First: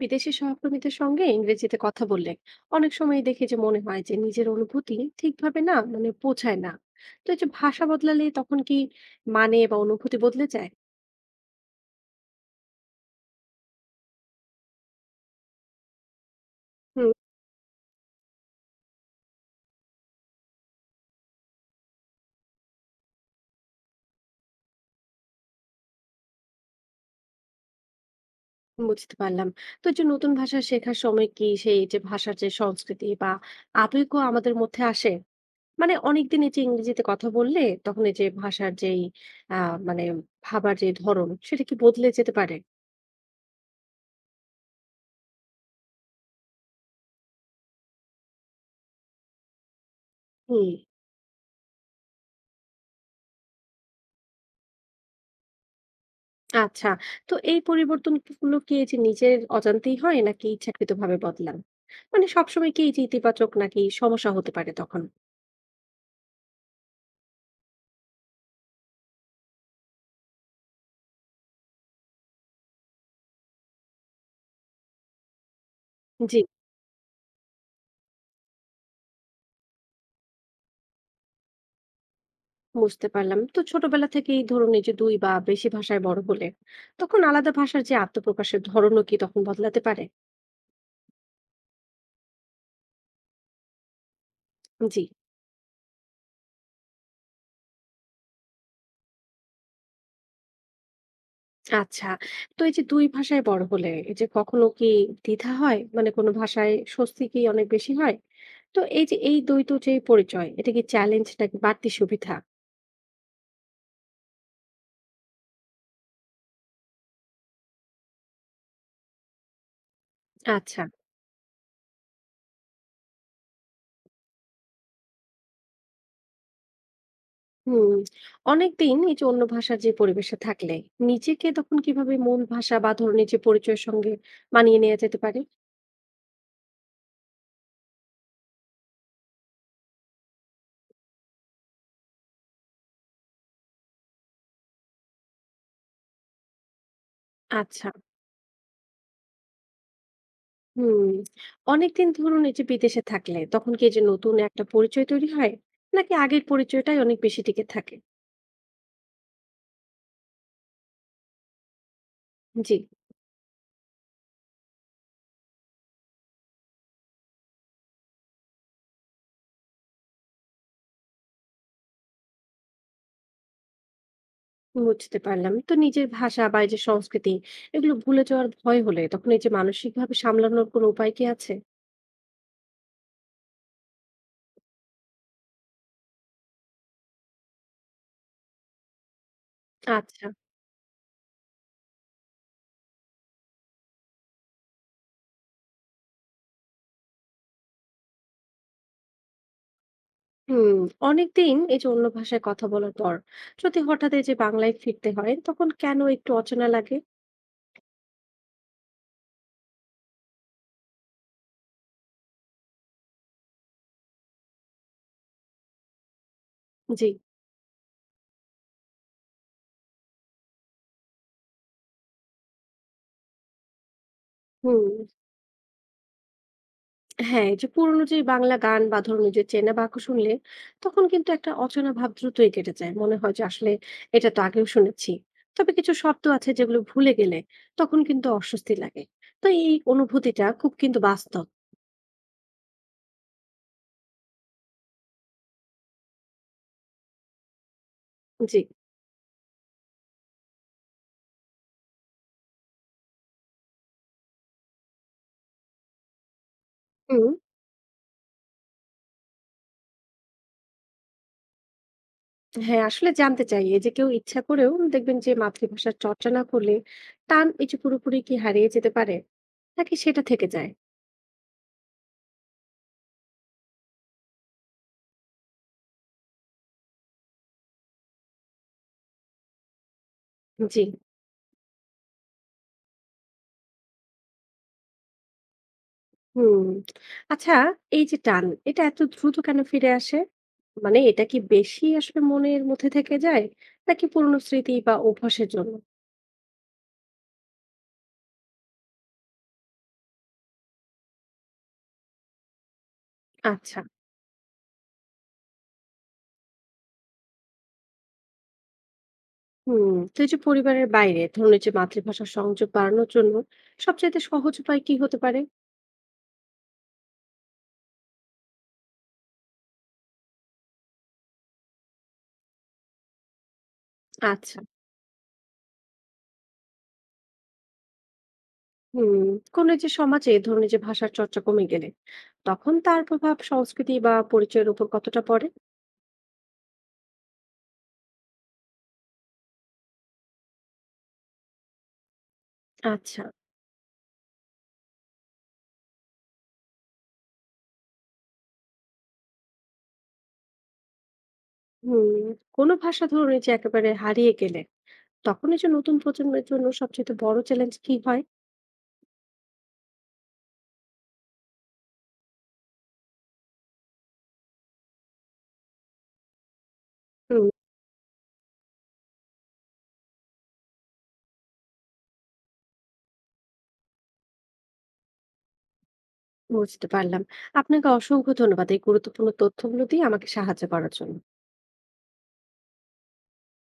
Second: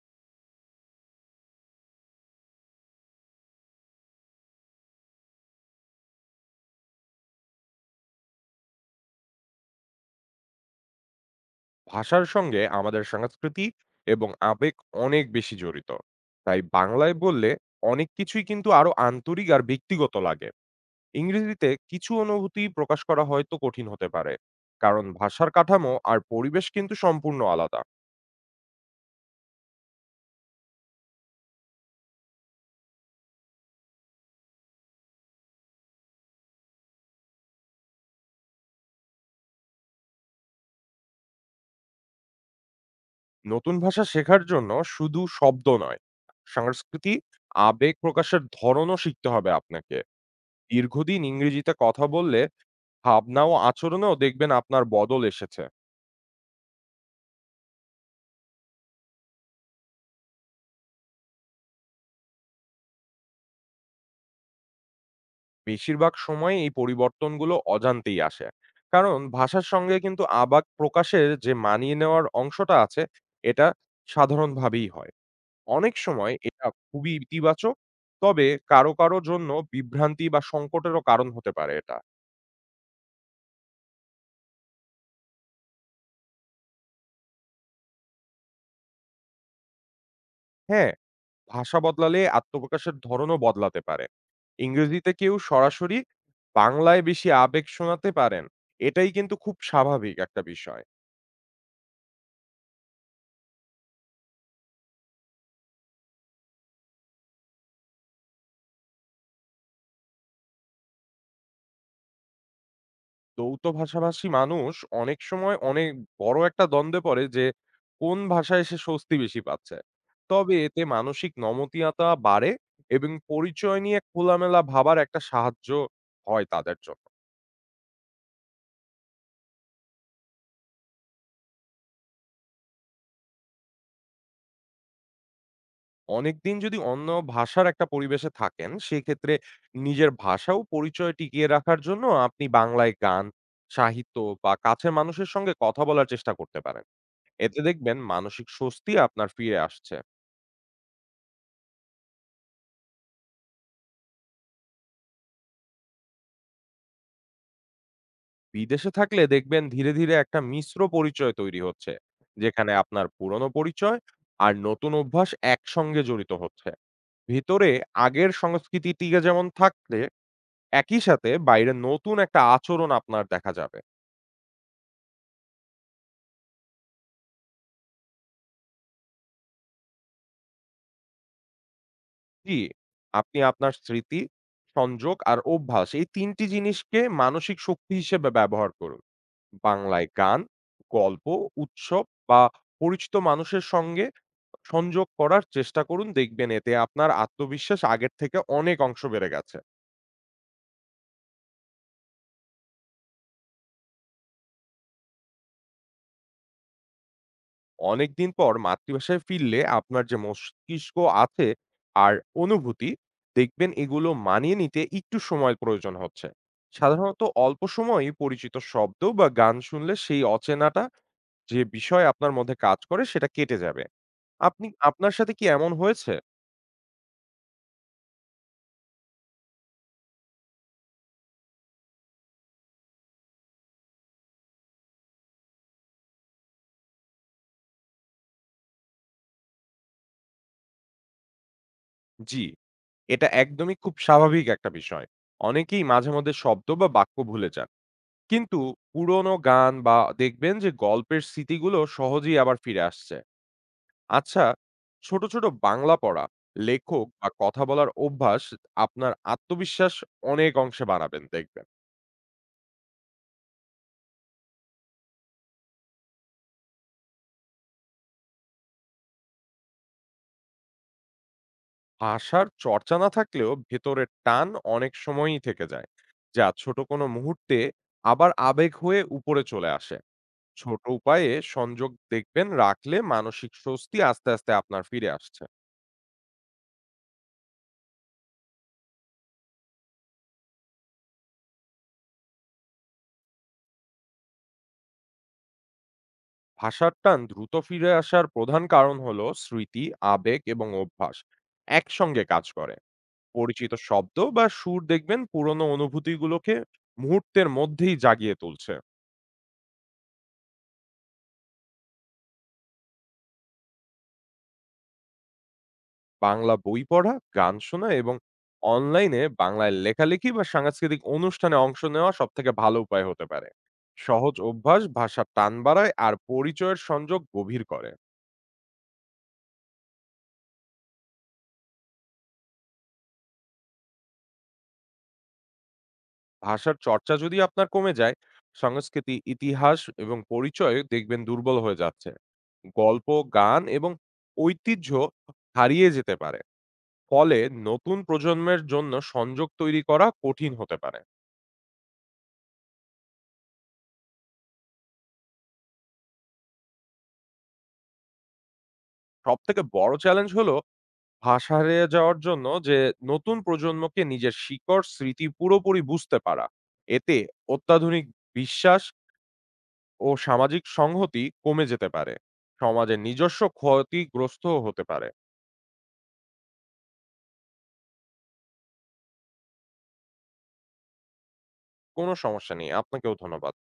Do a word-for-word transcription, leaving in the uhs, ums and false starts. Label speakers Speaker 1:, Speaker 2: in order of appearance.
Speaker 1: বিদেশি সহকর্মীদের সঙ্গে ইংরেজিতে কথা বললে অনেক সময় দেখি যে মনে হয় যে নিজের অনুভূতি ঠিকভাবে না মানে পৌঁছায় না। তো এই যে ভাষা বদলালে তখন কি মানে বা অনুভূতি বদলে যায়?
Speaker 2: ভাষার সঙ্গে আমাদের সংস্কৃতি এবং আবেগ অনেক বেশি জড়িত। তাই
Speaker 1: হুম।
Speaker 2: বাংলায় বললে অনেক কিছুই কিন্তু আরো আন্তরিক আর ব্যক্তিগত লাগে। ইংরেজিতে কিছু অনুভূতি প্রকাশ করা হয়তো কঠিন হতে পারে, কারণ ভাষার কাঠামো আর পরিবেশ কিন্তু সম্পূর্ণ আলাদা।
Speaker 1: বুঝতে পারলাম। তো এই যে নতুন ভাষা শেখার সময় কি সেই যে ভাষার যে সংস্কৃতি বা আবেগও আমাদের মধ্যে আসে? মানে অনেকদিন এই যে ইংরেজিতে কথা বললে তখন এই যে ভাষার যেই আহ মানে ভাবার যে ধরন সেটা কি বদলে যেতে পারে?
Speaker 2: নতুন ভাষা শেখার জন্য শুধু শব্দ নয়, সংস্কৃতি, আবেগ প্রকাশের ধরনও শিখতে হবে আপনাকে।
Speaker 1: হুম।
Speaker 2: দীর্ঘদিন ইংরেজিতে কথা বললে ভাবনা ও আচরণেও দেখবেন আপনার বদল এসেছে।
Speaker 1: আচ্ছা। তো এই পরিবর্তন কি গুলো কি এই যে নিজের অজান্তেই হয় নাকি ইচ্ছাকৃতভাবে বদলান? মানে সবসময় কি এই যে ইতিবাচক নাকি সমস্যা হতে পারে তখন?
Speaker 2: বেশিরভাগ সময় এই পরিবর্তনগুলো অজান্তেই আসে। কারণ ভাষার সঙ্গে কিন্তু আবেগ প্রকাশের যে মানিয়ে নেওয়ার অংশটা আছে, এটা সাধারণভাবেই হয়। অনেক সময়
Speaker 1: জি।
Speaker 2: এটা খুবই ইতিবাচক, তবে কারো, কারো জন্য বিভ্রান্তি বা সংকটেরও কারণ হতে পারে এটা।
Speaker 1: বুঝতে পারলাম। তো ছোটবেলা থেকেই ধরুন এই যে দুই বা বেশি ভাষায় বড় হলে তখন আলাদা ভাষার যে আত্মপ্রকাশের ধরনও কি তখন বদলাতে পারে?
Speaker 2: হ্যাঁ, ভাষা বদলালে আত্মপ্রকাশের ধরনও বদলাতে পারে।
Speaker 1: জি।
Speaker 2: ইংরেজিতে কেউ সরাসরি, বাংলায় বেশি আবেগ শোনাতে পারেন। এটাই কিন্তু খুব স্বাভাবিক একটা বিষয়।
Speaker 1: আচ্ছা। তো এই যে দুই ভাষায় বড় হলে এই যে কখনো কি দ্বিধা হয়? মানে কোনো ভাষায় স্বস্তি কি অনেক বেশি হয়? তো এই যে এই দ্বৈত যে পরিচয় এটা কি চ্যালেঞ্জ নাকি বাড়তি সুবিধা?
Speaker 2: দ্বৈত ভাষাভাষী মানুষ অনেক সময় অনেক বড় একটা দ্বন্দ্বে পড়ে যে কোন ভাষায় সে স্বস্তি বেশি পাচ্ছে। তবে এতে
Speaker 1: আচ্ছা।
Speaker 2: মানসিক নমনীয়তা বাড়ে এবং পরিচয় নিয়ে খোলামেলা ভাবার একটা সাহায্য হয় তাদের জন্য।
Speaker 1: হুম। অনেকদিন এই যে অন্য ভাষার যে পরিবেশে থাকলে নিজেকে তখন কিভাবে মূল ভাষা বা ধরুন এই যে পরিচয়ের সঙ্গে মানিয়ে নেওয়া যেতে পারে?
Speaker 2: অনেকদিন যদি অন্য ভাষার একটা পরিবেশে থাকেন, সেক্ষেত্রে নিজের ভাষা ও পরিচয় টিকিয়ে রাখার জন্য আপনি বাংলায় গান, সাহিত্য বা কাছের মানুষের সঙ্গে কথা বলার চেষ্টা করতে পারেন। এতে
Speaker 1: আচ্ছা।
Speaker 2: দেখবেন মানসিক স্বস্তি আপনার ফিরে আসছে।
Speaker 1: হুম। অনেকদিন ধরুন এই যে বিদেশে থাকলে তখন কি এই যে নতুন একটা পরিচয় তৈরি হয় নাকি আগের পরিচয়টাই অনেক বেশি টিকে থাকে?
Speaker 2: বিদেশে থাকলে দেখবেন ধীরে, ধীরে একটা মিশ্র পরিচয় তৈরি হচ্ছে। যেখানে
Speaker 1: জি।
Speaker 2: আপনার পুরনো পরিচয় আর নতুন অভ্যাস একসঙ্গে জড়িত হচ্ছে। ভিতরে আগের সংস্কৃতিটিকে যেমন থাকলে, একই সাথে বাইরে নতুন একটা আচরণ আপনার দেখা যাবে।
Speaker 1: বুঝতে পারলাম। তো নিজের ভাষা বা এই যে সংস্কৃতি এগুলো ভুলে যাওয়ার ভয় হলে তখন এই যে মানসিক ভাবে সামলানোর কোনো উপায় কি আছে?
Speaker 2: জি, আপনি আপনার স্মৃতি, সংযোগ আর অভ্যাস এই তিন টি জিনিসকে মানসিক শক্তি হিসেবে ব্যবহার করুন। বাংলায়
Speaker 1: আচ্ছা।
Speaker 2: গান, গল্প, উৎসব বা পরিচিত মানুষের সঙ্গে সংযোগ করার চেষ্টা করুন। দেখবেন এতে আপনার আত্মবিশ্বাস আগের থেকে অনেক অংশ বেড়ে গেছে।
Speaker 1: হুম। অনেকদিন এই যে অন্য ভাষায় কথা বলার পর যদি হঠাৎ এই যে বাংলায় ফিরতে হয় তখন কেন একটু অচেনা লাগে?
Speaker 2: অনেকদিন পর মাতৃভাষায় ফিরলে আপনার যে মস্তিষ্ক আছে আর অনুভূতি, দেখবেন এগুলো মানিয়ে নিতে একটু সময় প্রয়োজন হচ্ছে।
Speaker 1: জি।
Speaker 2: সাধারণত অল্প সময়ই পরিচিত শব্দ বা গান শুনলে সেই অচেনাটা, যে বিষয় আপনার মধ্যে কাজ করে, সেটা কেটে যাবে। আপনি,
Speaker 1: হুম।
Speaker 2: আপনার সাথে কি এমন হয়েছে?
Speaker 1: হ্যাঁ, এই যে পুরোনো যে বাংলা গান বা ধরুন এই যে চেনা বাক্য শুনলে তখন কিন্তু একটা অচেনা ভাব দ্রুতই কেটে যায়, মনে হয় যে আসলে এটা তো আগেও শুনেছি। তবে কিছু শব্দ আছে যেগুলো ভুলে গেলে তখন কিন্তু অস্বস্তি লাগে। তো এই অনুভূতিটা খুব কিন্তু বাস্তব।
Speaker 2: জি। এটা একদমই খুব স্বাভাবিক একটা বিষয়। অনেকেই মাঝে মধ্যে শব্দ বা বাক্য ভুলে যান। কিন্তু
Speaker 1: জি।
Speaker 2: পুরনো গান বা দেখবেন যে গল্পের স্মৃতিগুলো সহজেই আবার ফিরে আসছে। আচ্ছা, ছোট, ছোট বাংলা পড়া, লেখক বা
Speaker 1: হুম।
Speaker 2: কথা বলার অভ্যাস আপনার আত্মবিশ্বাস অনেক অংশে বাড়াবেন দেখবেন।
Speaker 1: হ্যাঁ, আসলে জানতে চাই এই যে কেউ ইচ্ছা করেও দেখবেন যে মাতৃভাষার চর্চা না করলে টান এই যে পুরোপুরি কি হারিয়ে যেতে পারে নাকি সেটা থেকে যায়?
Speaker 2: ভাষার চর্চা না থাকলেও ভেতরের টান অনেক সময়ই থেকে যায়। যা ছোট কোনো মুহূর্তে আবার আবেগ হয়ে উপরে চলে আসে। ছোট
Speaker 1: জি।
Speaker 2: উপায়ে সংযোগ দেখবেন রাখলে মানসিক স্বস্তি আস্তে আস্তে আপনার ফিরে আসছে।
Speaker 1: হুম। আচ্ছা। এই যে টান এটা এত দ্রুত কেন ফিরে আসে? মানে এটা কি বেশি আসলে মনের মধ্যে থেকে যায় নাকি পুরনো স্মৃতি বা অভ্যাসের জন্য?
Speaker 2: ভাষার টান দ্রুত ফিরে আসার প্রধান কারণ হলো স্মৃতি, আবেগ এবং অভ্যাস একসঙ্গে কাজ করে। পরিচিত
Speaker 1: আচ্ছা।
Speaker 2: শব্দ বা সুর দেখবেন পুরনো অনুভূতিগুলোকে মুহূর্তের মধ্যেই জাগিয়ে তুলছে।
Speaker 1: হুম। তো এই যে পরিবারের বাইরে ধরুন এই যে মাতৃভাষার সংযোগ বাড়ানোর জন্য সবচেয়ে সহজ উপায় কি হতে পারে?
Speaker 2: বাংলা বই পড়া, গান শোনা এবং অনলাইনে বাংলায় লেখালেখি বা সাংস্কৃতিক অনুষ্ঠানে অংশ নেওয়া সব থেকে ভালো উপায় হতে পারে। সহজ
Speaker 1: আচ্ছা।
Speaker 2: অভ্যাস ভাষার টান বাড়ায় আর পরিচয়ের সংযোগ গভীর করে।
Speaker 1: হুম। কোন এই যে সমাজে ধরুন এই যে ভাষার চর্চা কমে গেলে তখন তার প্রভাব সংস্কৃতি বা পরিচয়ের উপর কতটা পড়ে?
Speaker 2: ভাষার চর্চা যদি আপনার কমে যায়, সংস্কৃতি, ইতিহাস এবং পরিচয় দেখবেন দুর্বল হয়ে যাচ্ছে। গল্প,
Speaker 1: আচ্ছা।
Speaker 2: গান এবং ঐতিহ্য হারিয়ে যেতে পারে। ফলে নতুন প্রজন্মের জন্য সংযোগ তৈরি করা কঠিন হতে পারে।
Speaker 1: হুম। কোনো ভাষা ধরুন এই যে একেবারে হারিয়ে গেলে তখন এই যে নতুন প্রজন্মের জন্য সবচেয়ে বড় চ্যালেঞ্জ কি হয়?
Speaker 2: সবথেকে বড় চ্যালেঞ্জ হলো ভাষা হারিয়ে যাওয়ার জন্য যে নতুন প্রজন্মকে নিজের শিকড়, স্মৃতি পুরোপুরি বুঝতে পারা। এতে
Speaker 1: হুম।
Speaker 2: অত্যাধুনিক বিশ্বাস ও সামাজিক সংহতি কমে যেতে পারে। সমাজের নিজস্ব ক্ষতিগ্রস্তও হতে পারে।
Speaker 1: বুঝতে পারলাম। আপনাকে অসংখ্য ধন্যবাদ এই গুরুত্বপূর্ণ তথ্যগুলো দিয়ে আমাকে সাহায্য করার জন্য।
Speaker 2: কোনো সমস্যা নেই। আপনাকেও ধন্যবাদ।